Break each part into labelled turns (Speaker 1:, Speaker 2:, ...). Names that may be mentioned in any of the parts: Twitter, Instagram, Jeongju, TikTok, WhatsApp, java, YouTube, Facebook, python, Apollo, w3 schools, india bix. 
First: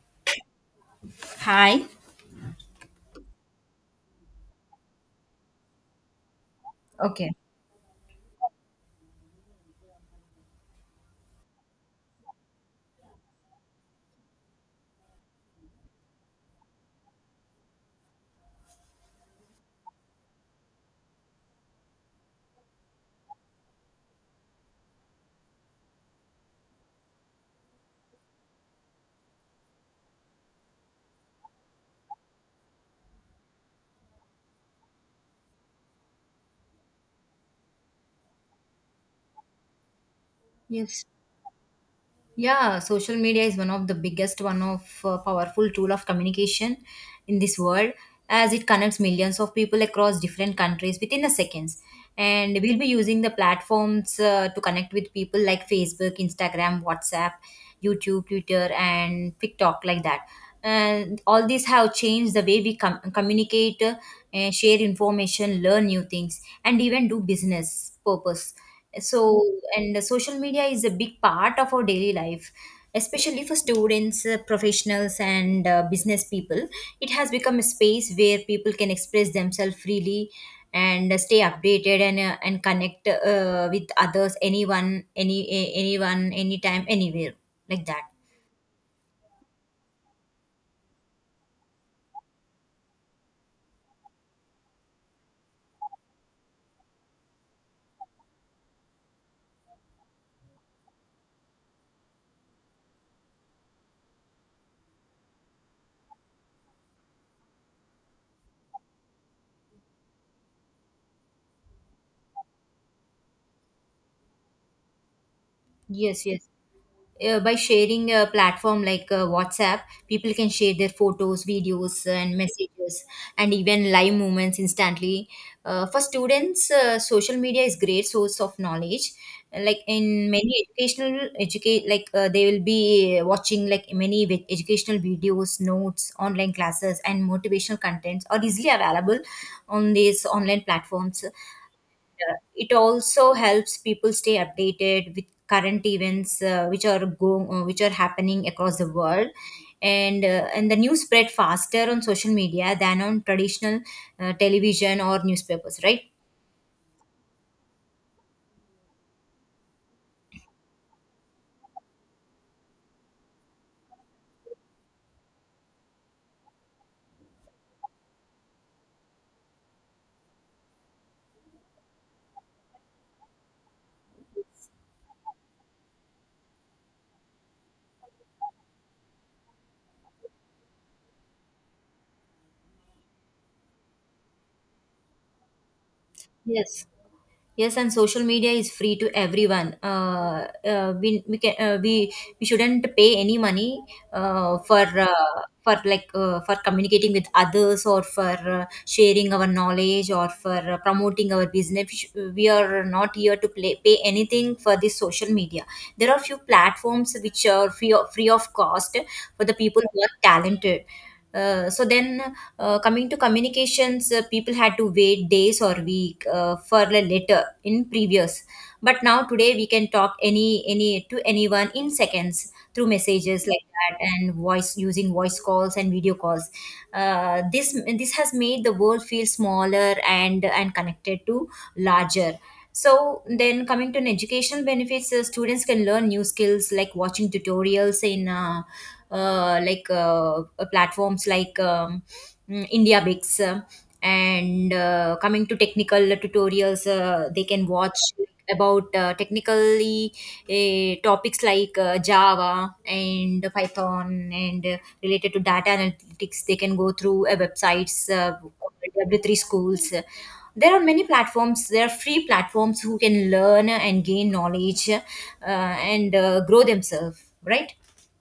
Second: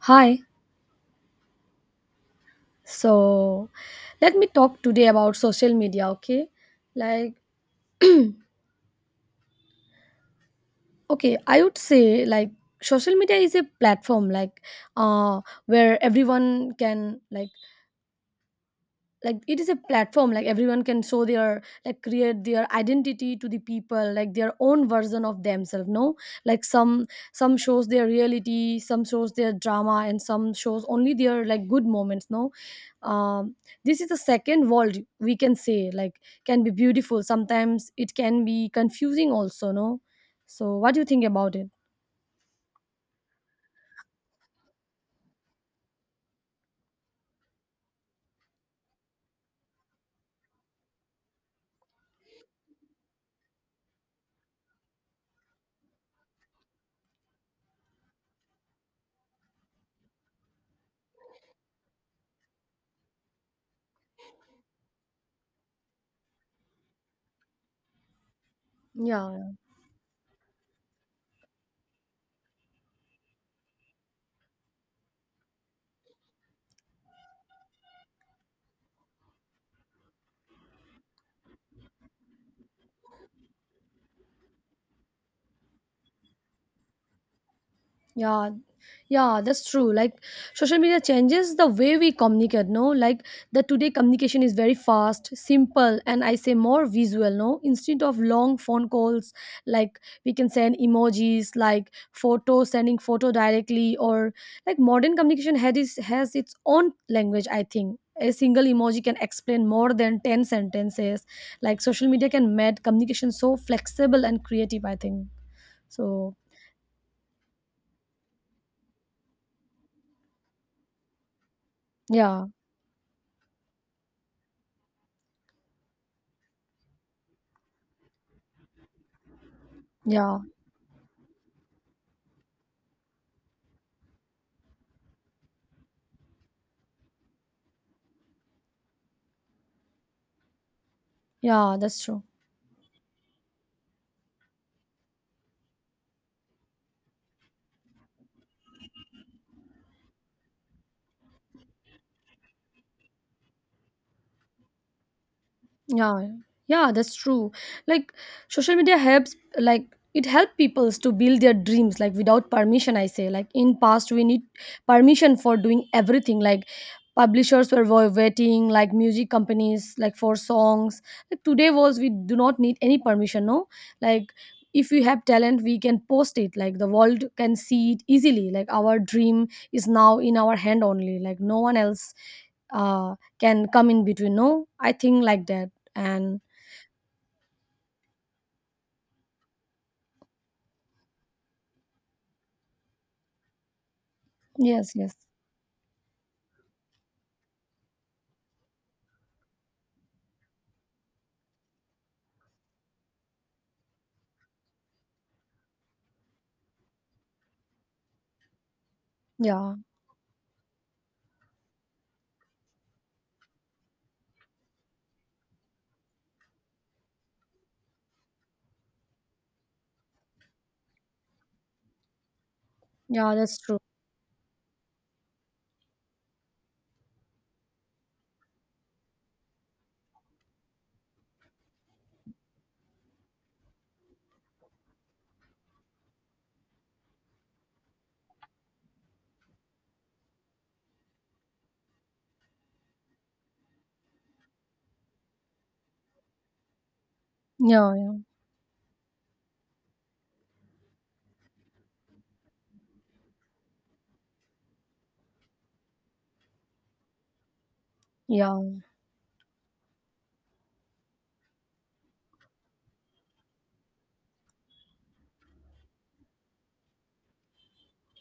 Speaker 1: Hi.
Speaker 2: Hi.
Speaker 1: So let me talk today about social media, okay?
Speaker 2: Okay.
Speaker 1: Like, okay, I would say like social media is a platform like uh where everyone can like it is a platform like everyone can show their like create their identity to the people like their own version of themselves, no? Like some shows their reality, some shows their drama, and some shows only their like good moments, no? um this is the second world, we can say. Like can be beautiful, sometimes it can be confusing also, no? So what do
Speaker 2: Yes.
Speaker 1: you think about it?
Speaker 2: Yeah, social media is one of the biggest, one of powerful tool of communication in this world, as it connects millions of people across different countries within the seconds. And we'll be using the platforms to connect with people like Facebook, Instagram, WhatsApp, YouTube, Twitter, and TikTok, like that. And all these have changed the way we communicate, and share information, learn new things, and even do business purpose. So,
Speaker 1: Yeah.
Speaker 2: and social media is a big part of our daily life, especially for students, professionals, and business people. It has become a space where people can express themselves freely and stay updated and and connect with others, anyone, anyone, anytime, anywhere, like that.
Speaker 1: Yeah, yeah, that's true. Like social media changes the way we communicate, no? Like the today communication is very fast, simple, and I say more visual, no? Instead of long phone calls, like we can send emojis, like photo, sending photo directly, or like modern communication had is, has its own language, I think. A single emoji can explain more than 10 sentences. Like social media can make communication so flexible and creative, I think.
Speaker 2: Yes,
Speaker 1: So,
Speaker 2: yes. Uh, by sharing a platform like WhatsApp, people can share their photos, videos, and
Speaker 1: yeah,
Speaker 2: messages, and even live moments instantly. For students, social media is great source of knowledge. Like in
Speaker 1: yeah.
Speaker 2: many like they will be watching like many educational videos, notes, online classes, and motivational contents are easily available on these online platforms.
Speaker 1: Yeah, that's true.
Speaker 2: It also helps people stay updated with current events which are happening across the world, and and the news spread faster on social media than on traditional television or newspapers, right?
Speaker 1: Yeah, yeah, that's true. Like social media helps like it helps peoples to build their dreams like without permission, I say. Like in past we need permission for doing everything, like publishers were waiting like music companies like for songs. Like today was we do not need any permission, no? Like if we have talent we can post it, like the world can see it easily, like our dream is now in our hand only, like no one else can come in between, no, I think like that. And
Speaker 2: Yes. Yes, and social media is free to everyone. We can we shouldn't pay any money
Speaker 1: yes, yes.
Speaker 2: for for communicating with others or for sharing our knowledge or for promoting our business. We, we are not here to pay anything for this social media. There are few platforms which are free of cost for the
Speaker 1: Yeah,
Speaker 2: people who are talented. So then coming to communications, people had to wait days or week for a letter in previous. But now today we can talk any to anyone in seconds through
Speaker 1: yeah,
Speaker 2: messages
Speaker 1: that's
Speaker 2: like
Speaker 1: true.
Speaker 2: that and voice using voice calls and video calls. This has made the world feel smaller and connected to larger. So then coming to an educational benefits, students can learn new skills like watching tutorials in platforms like India Bix, and coming to technical tutorials they can
Speaker 1: Yeah,
Speaker 2: watch
Speaker 1: yeah.
Speaker 2: about technically topics like Java and Python and related to data analytics. They can go through websites
Speaker 1: Yeah,
Speaker 2: W3 schools. There are many platforms, there are free platforms who can learn and gain knowledge and grow themselves, right?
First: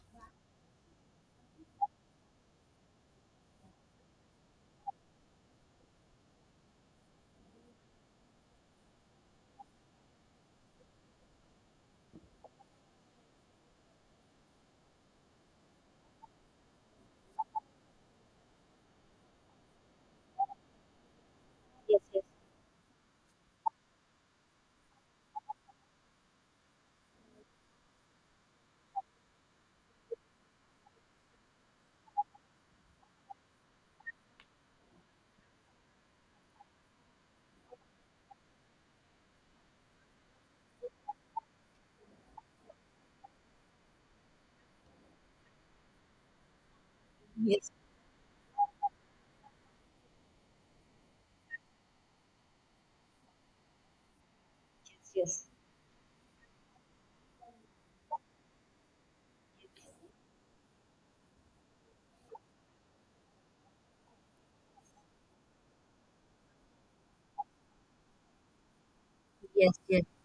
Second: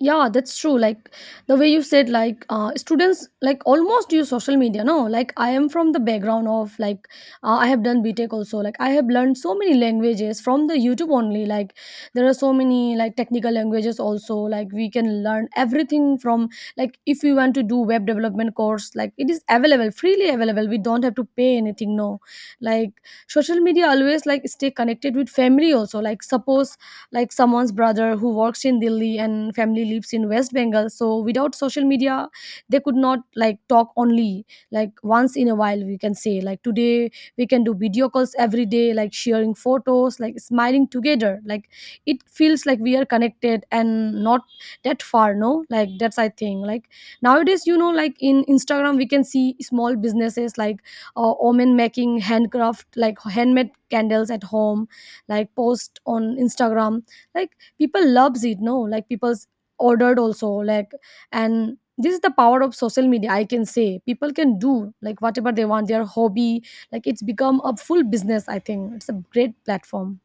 Speaker 1: yeah, that's true. Like the way you said like students like almost use social media, no? Like I am from the background of like I have done btech also, like I have learned so many languages from the youtube only. Like there are so many like technical languages also, like we can learn everything from like if you want to do web development course, like it is available, freely available, we don't have to pay anything, no? Like social media always like stay connected with family also, like suppose like someone's brother who works in Delhi and family lives in West Bengal. So without social media, they could not like talk only, like once in a while. We can say like today we can do video calls every day, like sharing photos, like smiling together. Like it feels like we are connected and not that far. No, like that's i think like nowadays,
Speaker 2: Yes, yes,
Speaker 1: you know, like in Instagram we can see small businesses like women making handcraft like handmade candles at home,
Speaker 2: yes, yes, yes.
Speaker 1: like post on instagram, like people loves it, no, like people's ordered also, like, and this is the power of social media, I can say. People can do like whatever they want, their hobby, like it's become a full business, I think. It's a great
Speaker 2: Yes, yes.
Speaker 1: platform.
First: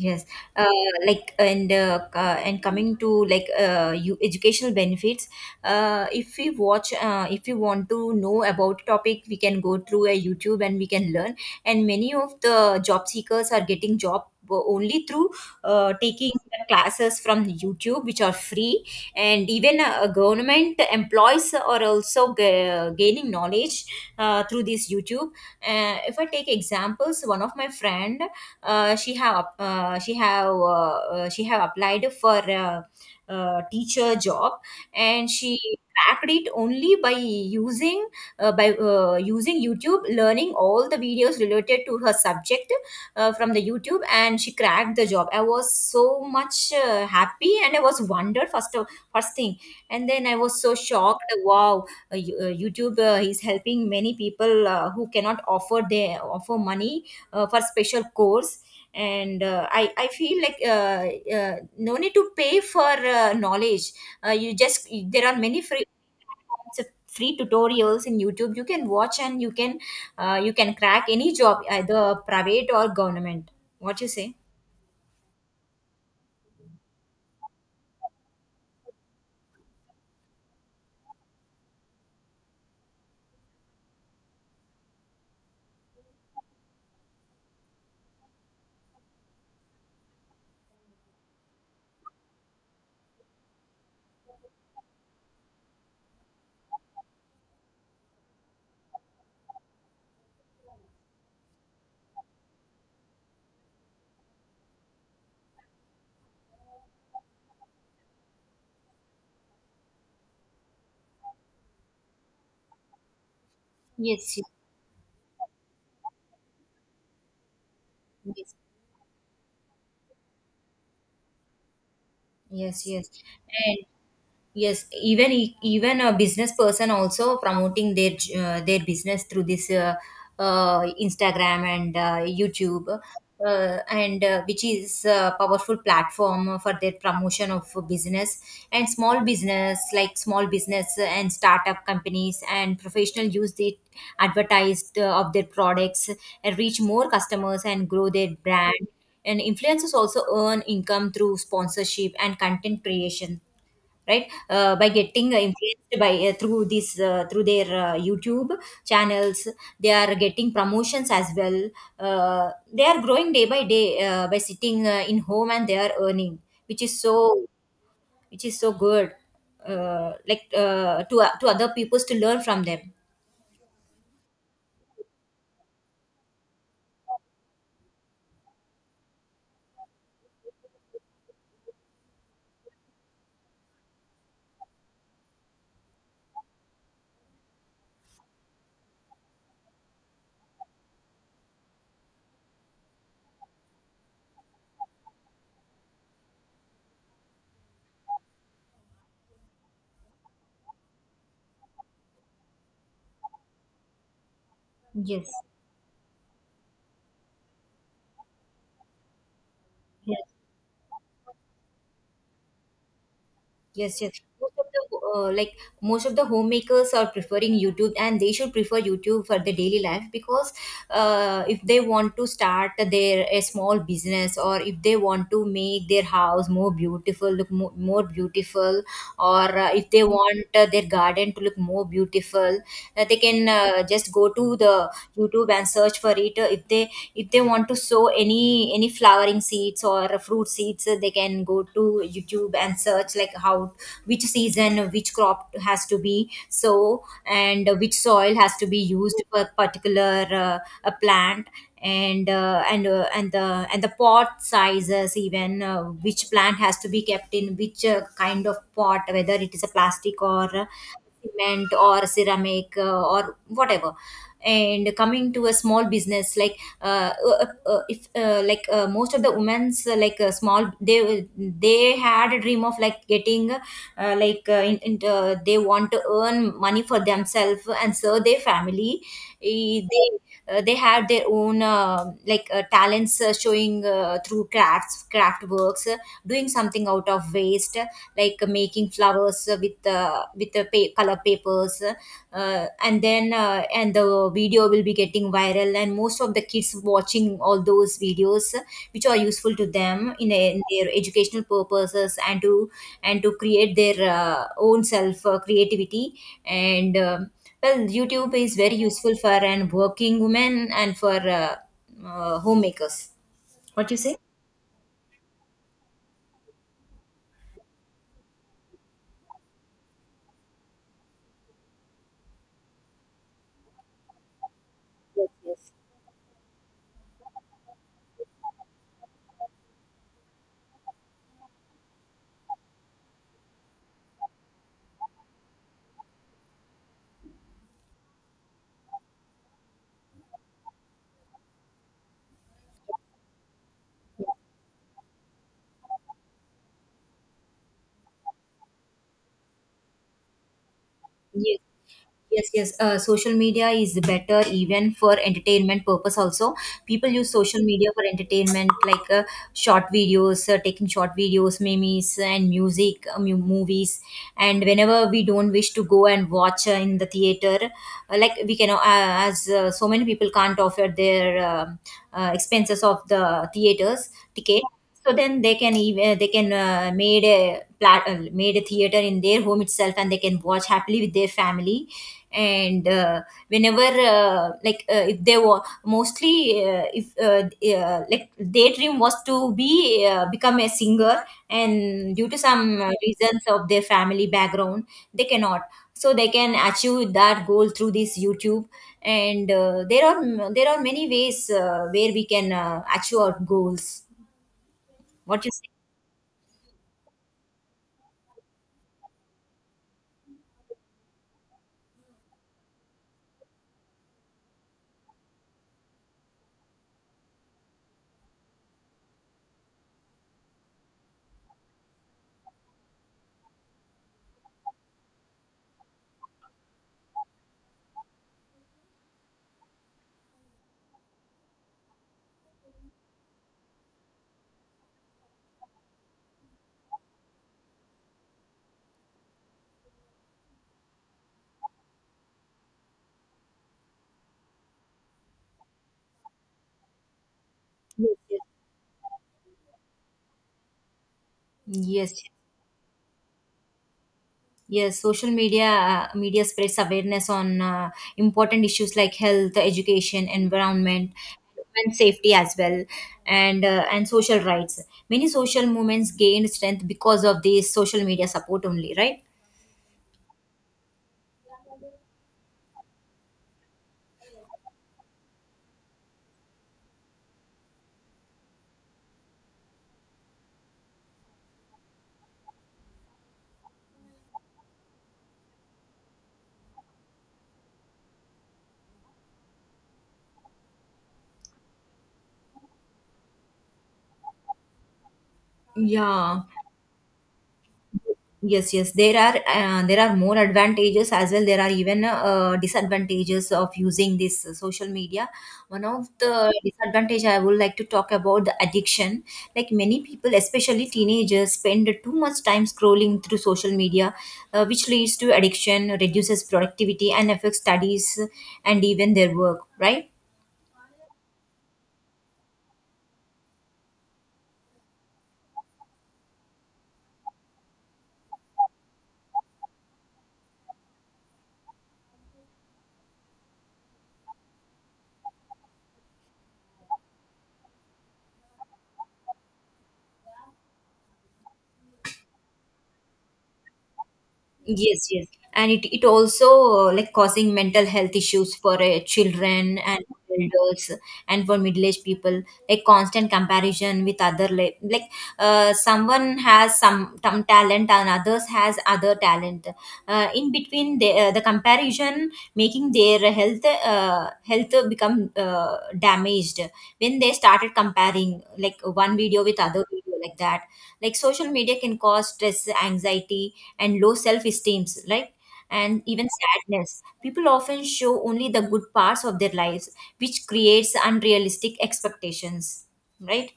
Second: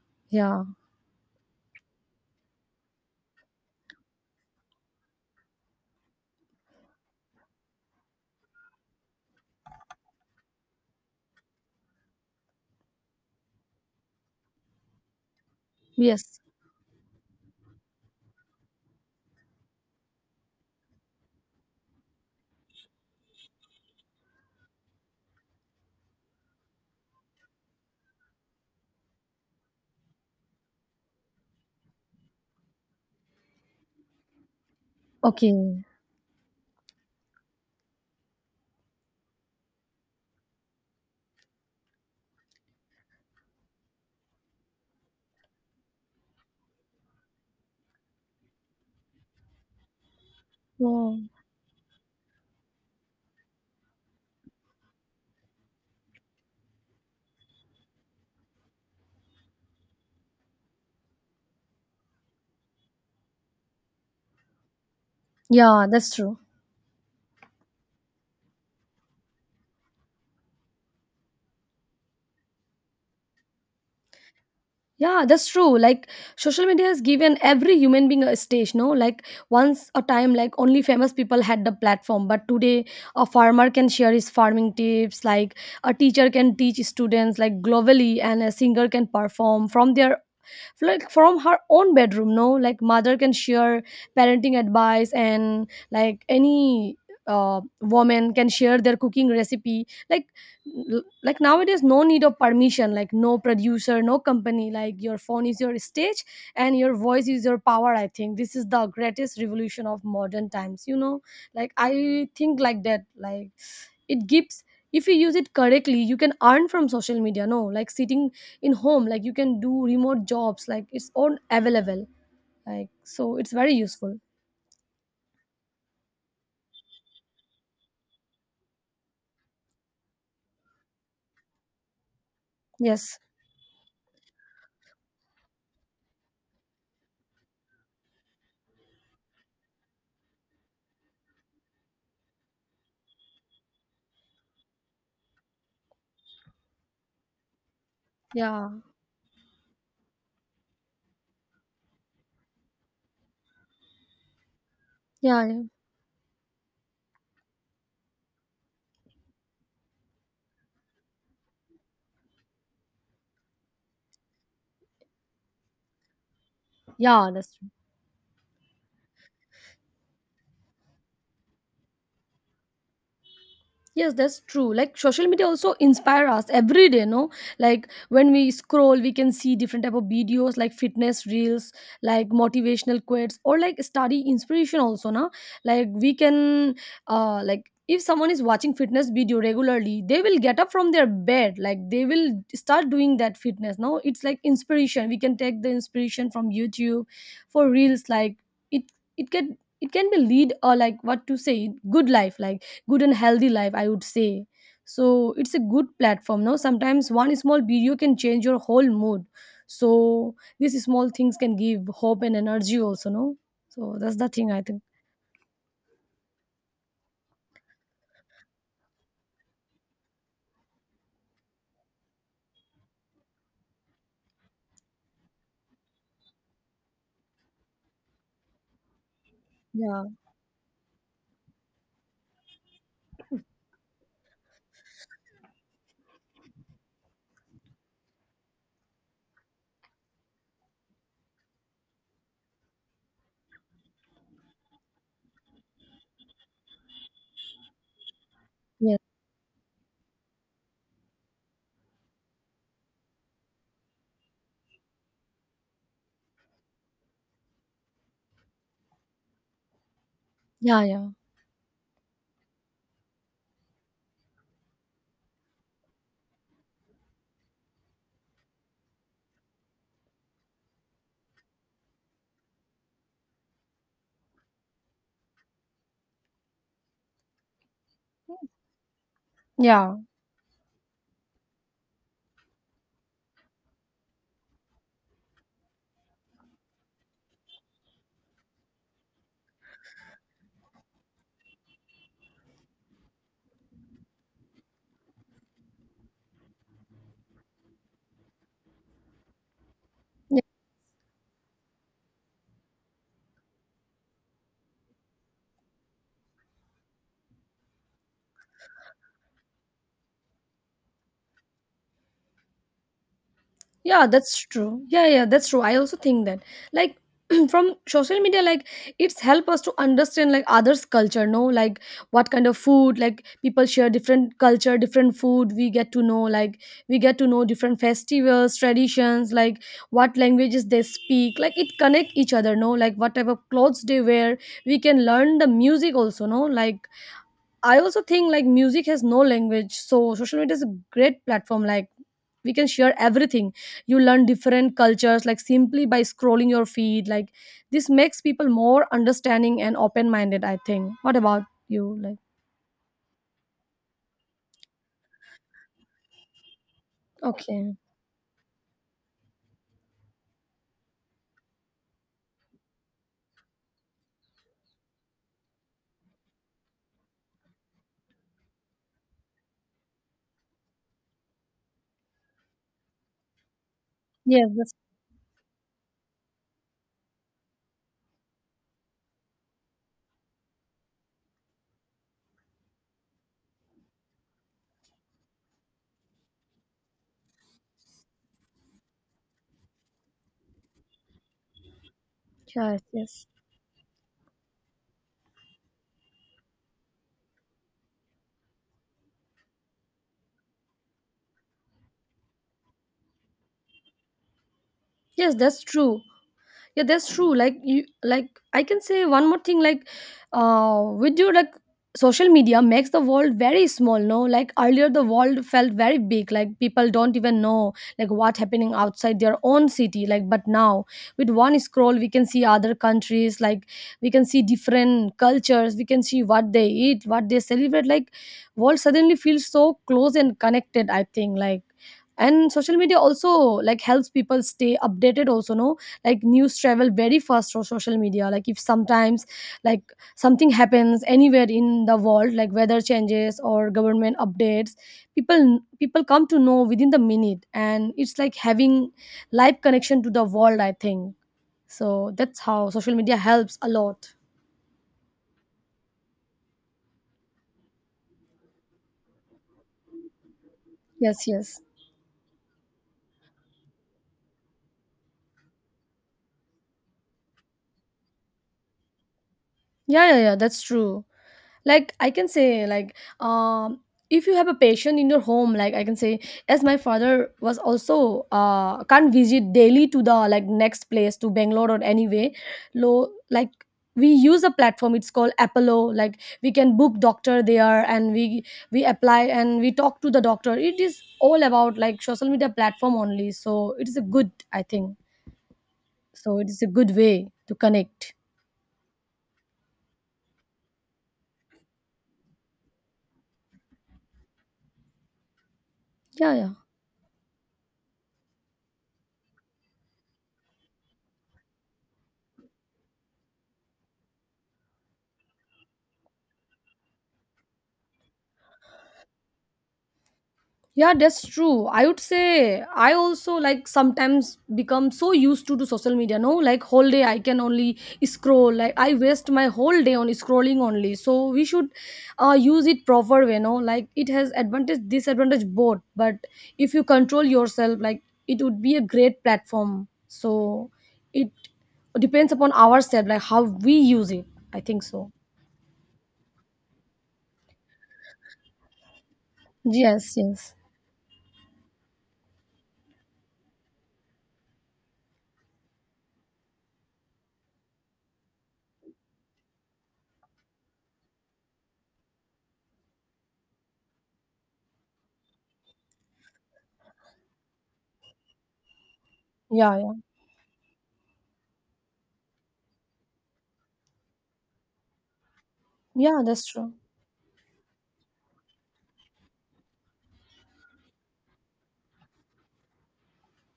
Speaker 2: Yes,
Speaker 1: Yeah.
Speaker 2: uh, and coming to like you educational benefits. If we watch, if we want to know about topic, we can go through a YouTube and we can learn. And many of the job seekers are getting job only through taking
Speaker 1: Yes.
Speaker 2: the classes from YouTube, which are free. And even government employees are also gaining knowledge through this YouTube. If I take examples, one of my friend, she have up- she have applied for a, teacher job, and she
Speaker 1: Okay.
Speaker 2: cracked it only by using YouTube, learning all the videos related to her subject from the YouTube, and she cracked the job. I was so much happy and I was wondered, first thing, and then I was so shocked.
Speaker 1: Oh.
Speaker 2: Wow. YouTube is helping many people who cannot offer their offer money for special course, and I feel like no need to pay for knowledge. You just there are many
Speaker 1: Yeah, that's true.
Speaker 2: free tutorials in YouTube. You can watch and you can crack any job, either private or government. What you say?
Speaker 1: Yeah, that's true. Like social media has given every human being a stage, no? Like once a time, like only famous people had the platform, but today a farmer can share his farming tips, like a teacher can teach students, like globally, and a singer can perform from their like from her own bedroom, no, like mother can share parenting advice and like any woman can share their cooking recipe. Like like nowadays no need of permission, like no producer, no company, like your phone is your stage and your voice is your power. I think this is the greatest revolution of modern times, you know, like I think like that, like it
Speaker 2: Yes,
Speaker 1: gives if you use it correctly you can earn from social media, no, like sitting
Speaker 2: yes,
Speaker 1: in home, like you can do remote jobs, like it's all available,
Speaker 2: yes,
Speaker 1: like
Speaker 2: yes,
Speaker 1: so it's very
Speaker 2: yes.
Speaker 1: useful.
Speaker 2: Yes, even even a business person also promoting their business through this Instagram and YouTube,
Speaker 1: Yes.
Speaker 2: and which is a powerful platform for their promotion of business. And small business and startup companies and professional use the advertised of their products and reach more customers and grow their
Speaker 1: Yeah,
Speaker 2: brand. And influencers also earn income through sponsorship and content creation, right? By getting
Speaker 1: yeah. Yeah,
Speaker 2: influenced by through this through their YouTube channels. They are getting promotions as well. They are growing day by day by sitting in home, and they are earning, which is
Speaker 1: yeah,
Speaker 2: so
Speaker 1: that's true.
Speaker 2: which is so good, to other peoples to learn from them.
Speaker 1: Yes, that's true. Like social media also inspire us every day, no? Like when we scroll, we can see different type of videos like fitness reels, like motivational quotes, or like study inspiration also, no? Like we can like if someone is watching fitness video regularly, they will get up from their bed, like they will start doing that fitness. No, it's like inspiration. We can take the inspiration from YouTube for reels, like it it can be lead, or like what to say, good life, like good and healthy life, I would say.
Speaker 2: Yes.
Speaker 1: So it's a good platform, no, sometimes one small video can change your whole mood. So these small things can give hope and energy also, no? So
Speaker 2: Yes,
Speaker 1: that's
Speaker 2: yes.
Speaker 1: the thing,
Speaker 2: Most
Speaker 1: I
Speaker 2: of
Speaker 1: think.
Speaker 2: the most of the homemakers are preferring YouTube, and they should prefer YouTube for their daily life, because if they want to start their a small business, or if they want to make their house more beautiful, more beautiful, or if they
Speaker 1: Yeah,
Speaker 2: want their garden to look more beautiful, they can just go to the YouTube and search for it. If they, if they want to sow any flowering seeds or fruit seeds, they can go to YouTube and search, like, how, which season, which crop has to be sow, and which soil has to be
Speaker 1: yeah,
Speaker 2: used for particular a plant, and and the pot sizes, even which plant has to be kept in which kind of pot, whether it is a plastic or
Speaker 1: yeah, yeah,
Speaker 2: cement or ceramic, or whatever. And coming to a small business, like if like most of the women's small, they had a dream of like getting they want to earn money for themselves and serve their family. Eh,
Speaker 1: yeah.
Speaker 2: they, they have their own talents showing through craft works, doing something out of waste, making flowers with the color papers, and then and the video will be getting viral, and most of the kids watching all those videos which are useful to them in, a, in their educational purposes, and to create their own self creativity. And well YouTube is very useful for an working woman and for homemakers. What you
Speaker 1: Yeah,
Speaker 2: say?
Speaker 1: that's true. Yeah, yeah, that's true. I also think that like from social media like it's help us to understand like others culture, no, like what kind of food, like people share different culture, different food, we get to know like we get to know different festivals, traditions, like what languages they speak, like it connect each other, no, like whatever clothes they wear, we can learn the music also, no, like I also think like music has no language, so social media is a great platform. Like we can share everything. You learn different cultures like simply by scrolling your feed. Like this makes people more understanding and open-minded. I think. What about
Speaker 2: Yes.
Speaker 1: you? Like
Speaker 2: Yes, yes. Social media is better even for entertainment purpose also. People use social
Speaker 1: okay.
Speaker 2: media for entertainment like short videos, memes and music, movies. And whenever we don't wish to go and watch in the theater, we can, as so many people can't offer their expenses of the theaters
Speaker 1: Yes,
Speaker 2: ticket.
Speaker 1: that's...
Speaker 2: So then they can even they can made a plat- made a theater in their home itself, and they can watch happily with their family. And whenever like if they were mostly if like their dream was to be become a singer, and due to some
Speaker 1: Yes, yes,
Speaker 2: reasons of their family background they cannot. So they can achieve that goal through this YouTube. And there are many ways where we can achieve our goals.
Speaker 1: yes,
Speaker 2: What you
Speaker 1: that's
Speaker 2: say?
Speaker 1: true. Yeah, that's true. Like you like I can say one more thing, like with your like social media makes the world very small, no, like earlier the world felt very big, like people don't even know like what happening outside their own city, like but now with one scroll we can see other countries, like we can see different cultures, we can see what they eat, what they celebrate. Like world suddenly feels so close and connected, I think like, and social media also like helps people stay updated also, no, like news travel very fast through social media, like if sometimes like something happens anywhere in the world, like weather changes or government updates, people come to know within the minute, and it's like
Speaker 2: Yes,
Speaker 1: having live connection to the world, I think. So
Speaker 2: yes.
Speaker 1: that's how social media helps a lot.
Speaker 2: Yes, social media spreads awareness on important issues like health, education, environment,
Speaker 1: Yes, yes.
Speaker 2: and safety as well, and social rights. Many social movements gained strength because of this social media support only, right?
Speaker 1: Yeah, yeah, yeah, that's true. Like I can say, like if you have a patient in your home, like I can say, as my father was also can't visit daily to the like next place to Bangalore or anyway, low like we use a platform. It's called Apollo. Like we can book doctor there, and we apply and we talk to the doctor. It is all about like social media platform only. So it is a good, I think. So
Speaker 2: Yeah.
Speaker 1: it is a good way to connect.
Speaker 2: Yes, yes, there are more advantages as well. There are even disadvantages of using this social media. One of
Speaker 1: Yeah,
Speaker 2: the
Speaker 1: yeah.
Speaker 2: disadvantage I would like to talk about, the addiction. Like many people, especially teenagers, spend too much time scrolling through social media, which leads to addiction, reduces productivity, and affects studies, and even their work, right?
Speaker 1: Yeah, that's true. I would say I also like sometimes become so used to social media, no? Like whole day I can only scroll. Like I waste my whole day on scrolling only. So we should use it proper way, no? Like it has advantage, disadvantage, both. But if you control yourself, like it would be a great platform. So it depends upon ourselves, like how we use it. I think
Speaker 2: Yes,
Speaker 1: so.
Speaker 2: yes. And it also like causing mental health issues for children and
Speaker 1: Yes, yes.
Speaker 2: elders and for middle-aged people, like constant comparison with other, like, someone has some talent and others has other talent. In between the comparison making their health health become damaged when they started comparing like one video with
Speaker 1: Yeah,
Speaker 2: other
Speaker 1: yeah.
Speaker 2: video, like that. Like social media can cause stress, anxiety, and low self-esteem, right? And
Speaker 1: Yeah,
Speaker 2: even
Speaker 1: that's true.
Speaker 2: sadness. People often show only the good parts of their lives, which creates unrealistic expectations, right?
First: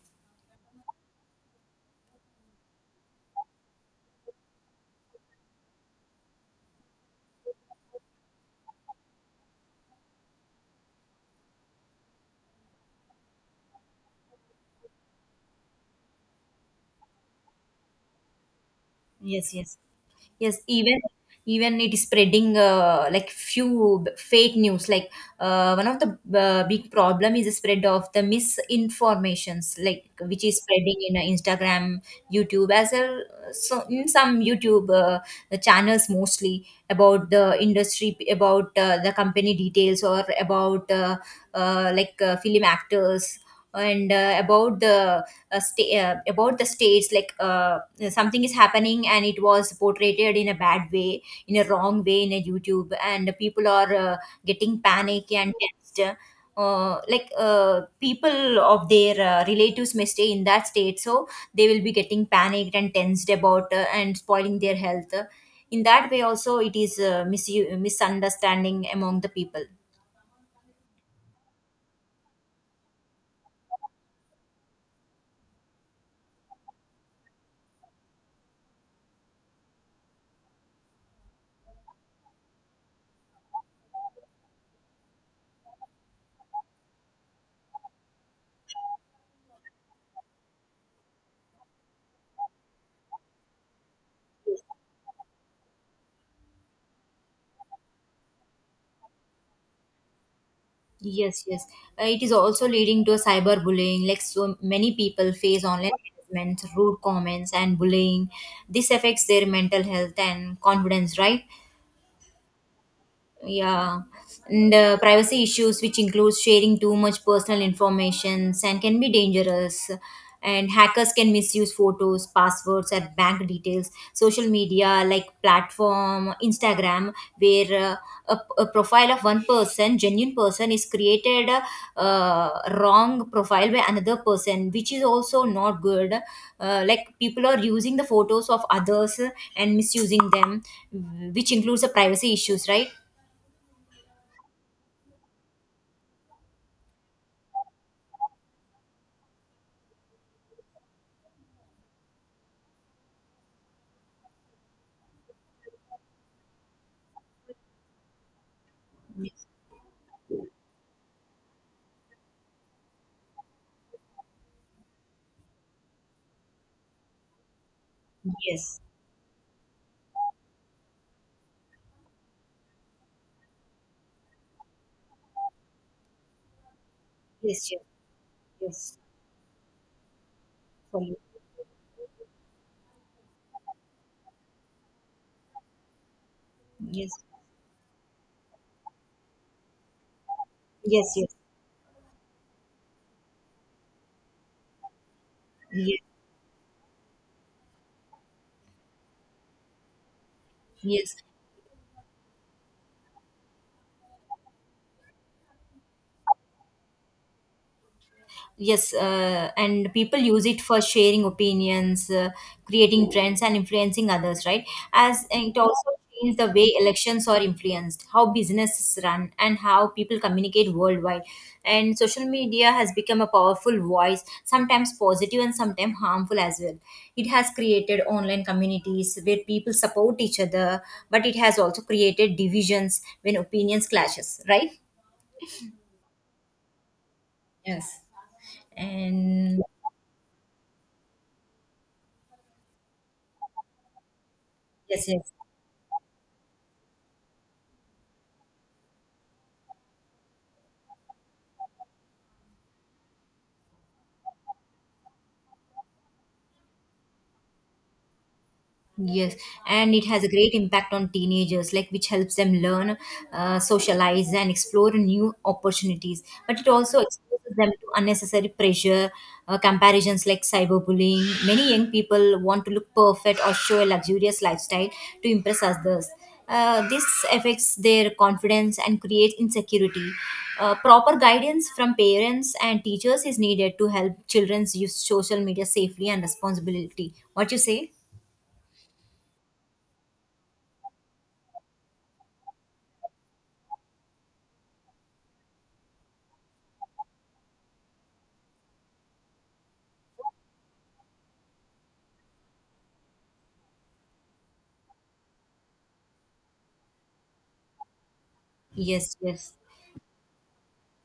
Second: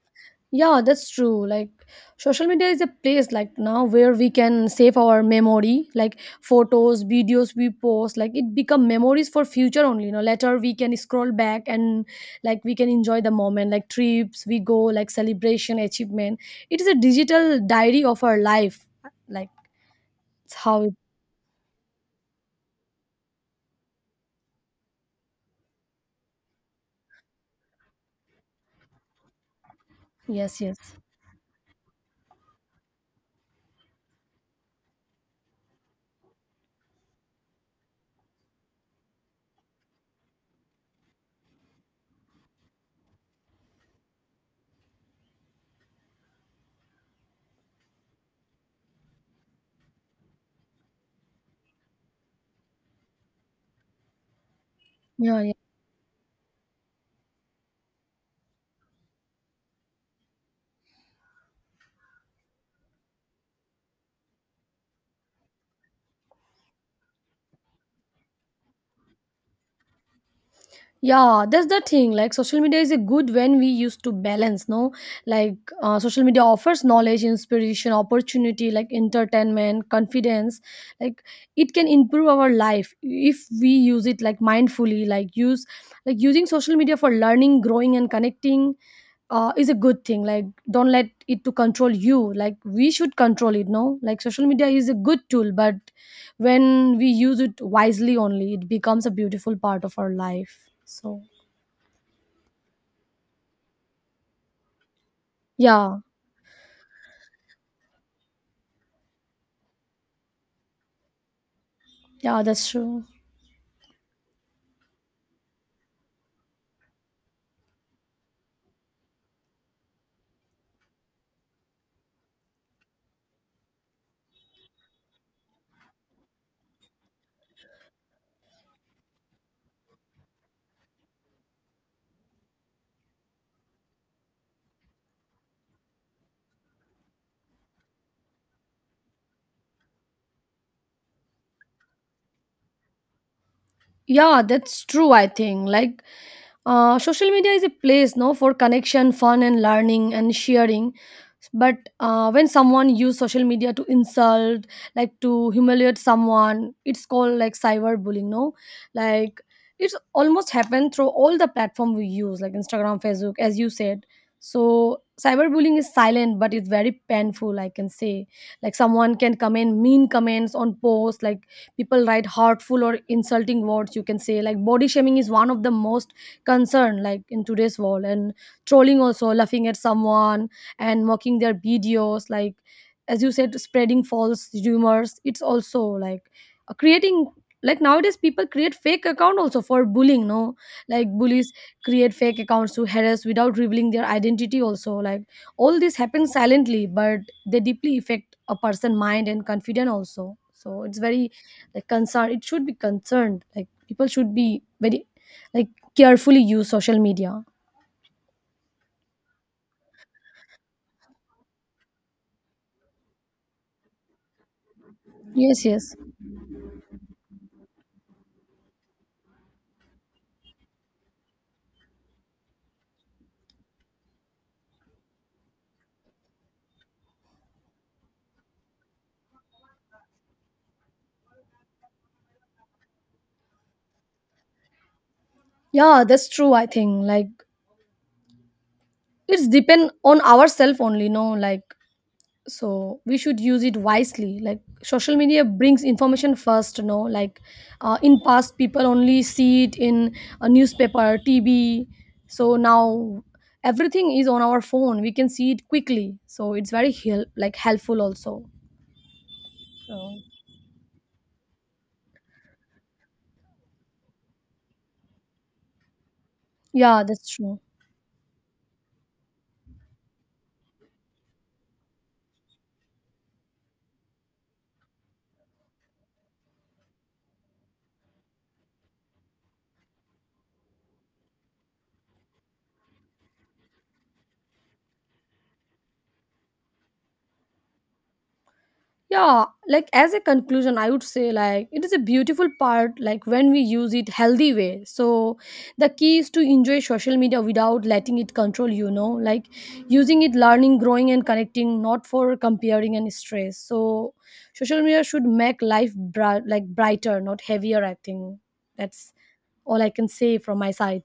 Speaker 1: Yeah, that's true. Like social media is a place like now where we can save our memory, like photos, videos we post, like it become memories for future only, you know. Later we can scroll back and like we can enjoy the moment, like trips we go, like celebration, achievement. It is a digital diary of our life. Like
Speaker 2: Yes, yes.
Speaker 1: it's
Speaker 2: Yes,
Speaker 1: how it...
Speaker 2: even it is spreading few fake news. Like one of the big problem is the spread of the misinformations, like which is
Speaker 1: Yes, yes.
Speaker 2: spreading in Instagram, YouTube, as well. So in some YouTube channels, mostly about the industry, about the company details, or about film actors, and about the about the states, like. Something is happening and it was portrayed in a bad way, in a wrong way, in a YouTube, and people are getting panic
Speaker 1: Yeah,
Speaker 2: and
Speaker 1: yeah.
Speaker 2: tensed. People of their relatives may stay in that state, so they will be getting panicked and tensed about and spoiling their health. In that way also it is misunderstanding among the people.
Speaker 1: Yeah, that's the thing. Like, social media is a good when we used to balance, no? Like, social media offers knowledge, inspiration, opportunity, like entertainment, confidence. Like, it can improve our life if we use it like mindfully. Like, use like using social media for learning, growing, and connecting is a good thing. Like, don't let it to control you. Like, we should control it, no? Like, social media is a good tool, but when we use it wisely only it becomes a beautiful part of our life. So
Speaker 2: Yes, yes. It is also leading to a cyberbullying. Like so many people face online
Speaker 1: yeah,
Speaker 2: harassment, rude comments, and bullying. This affects their mental health and confidence, right?
Speaker 1: yeah, that's true.
Speaker 2: Yeah. And privacy issues, which includes sharing too much personal information and can be dangerous, and hackers can misuse photos, passwords, and bank details. Social media like platform Instagram, where a profile of one person, genuine person, is created, uh, wrong profile by another person, which is also not good. Like people are using the photos of others and misusing them, which includes the privacy issues, right?
Speaker 1: Yeah, that's true, I think. Like, social media is a place, no, for connection, fun and learning and sharing, but when someone use social media to insult, like to humiliate someone, it's called like cyberbullying, no? Like it's almost happened through all the platform we use, like instagram, facebook, as you said. So cyberbullying is silent but it's very painful, I can say. Like
Speaker 2: Yes,
Speaker 1: someone can comment mean comments on posts, like people write hurtful or insulting words. You can say like body shaming is one of the most concern like in
Speaker 2: yes,
Speaker 1: today's
Speaker 2: yes,
Speaker 1: world, and
Speaker 2: yes.
Speaker 1: trolling also, laughing at someone
Speaker 2: For
Speaker 1: and
Speaker 2: you.
Speaker 1: mocking their videos, like as you said, spreading false rumors, it's also like
Speaker 2: Yes,
Speaker 1: creating, like nowadays people create fake account also for bullying, no,
Speaker 2: yes,
Speaker 1: like
Speaker 2: yes,
Speaker 1: bullies create fake accounts to harass without revealing their identity also. Like all this
Speaker 2: yes,
Speaker 1: happens silently, but they deeply affect a person mind and confidence also, so it's
Speaker 2: yes.
Speaker 1: very like concern, it should be concerned, like people should be very like carefully use social media.
Speaker 2: Yes, and people use it for sharing opinions, creating trends, and influencing others, right? As it
Speaker 1: Yes,
Speaker 2: also
Speaker 1: yes.
Speaker 2: changed the way elections are influenced, how businesses run, and how people communicate worldwide. And social media has become a powerful voice, sometimes positive and sometimes harmful as well. It has created online communities where people support each other, but it has also created divisions when opinions clashes, right?
Speaker 1: Yeah, that's true, I think. Like
Speaker 2: Yes.
Speaker 1: it's
Speaker 2: And
Speaker 1: depend on ourselves only, no, like so we should use it wisely. Like
Speaker 2: yes,
Speaker 1: social
Speaker 2: yes.
Speaker 1: media brings information first, no, like in past people only see it in a newspaper, tv. So now everything is on our phone, we can see it quickly, so it's very help, like helpful also.
Speaker 2: Yes, and it
Speaker 1: So
Speaker 2: has a great impact on teenagers, like which helps them learn, socialize, and explore new opportunities. But it also
Speaker 1: yeah, that's
Speaker 2: exposes
Speaker 1: true.
Speaker 2: them to unnecessary pressure, comparisons like cyberbullying. Many young people want to look perfect or show a luxurious lifestyle to impress others. This affects their confidence and creates insecurity. Proper guidance from parents and teachers is needed to help children use social media safely and responsibility. What you say?
Speaker 1: Yeah, like as a conclusion, I would say like it is a beautiful part like when we use it healthy way. So the key is to enjoy social media without letting it control, you know, like using it learning, growing and connecting, not for comparing and stress. So social media should make life like brighter, not heavier, I think. That's
Speaker 2: Yes, yes,
Speaker 1: all I can say from my side.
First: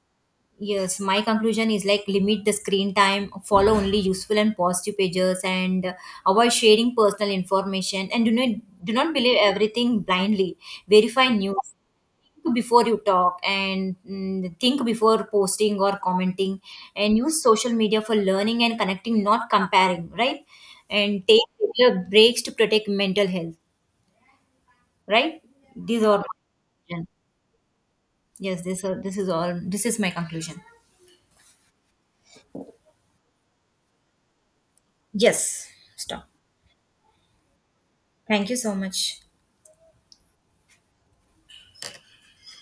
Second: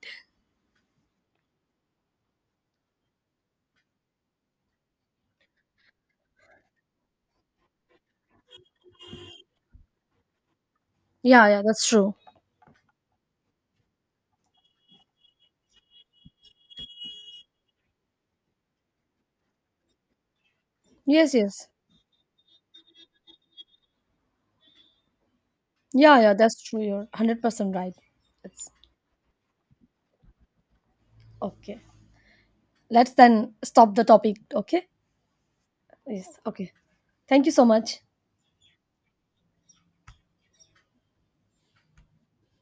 Speaker 2: yes. My conclusion is like limit the screen time, follow only useful and positive pages, and avoid sharing personal information. And do not believe everything blindly. Verify
Speaker 1: Yeah, yeah,
Speaker 2: news
Speaker 1: that's true.
Speaker 2: before you talk, and think before posting or commenting. And use social media for learning and connecting, not comparing. Right, and
Speaker 1: Yes,
Speaker 2: take
Speaker 1: yes.
Speaker 2: regular breaks to protect mental health. Right, these
Speaker 1: Yeah,
Speaker 2: are
Speaker 1: yeah, that's true. You're 100% right.
Speaker 2: yes.
Speaker 1: It's
Speaker 2: This is all. This is my conclusion.
Speaker 1: okay. Let's then stop the topic, okay?
Speaker 2: Yes, stop.
Speaker 1: Yes, okay. Thank you so much.
Speaker 2: Thank you so much.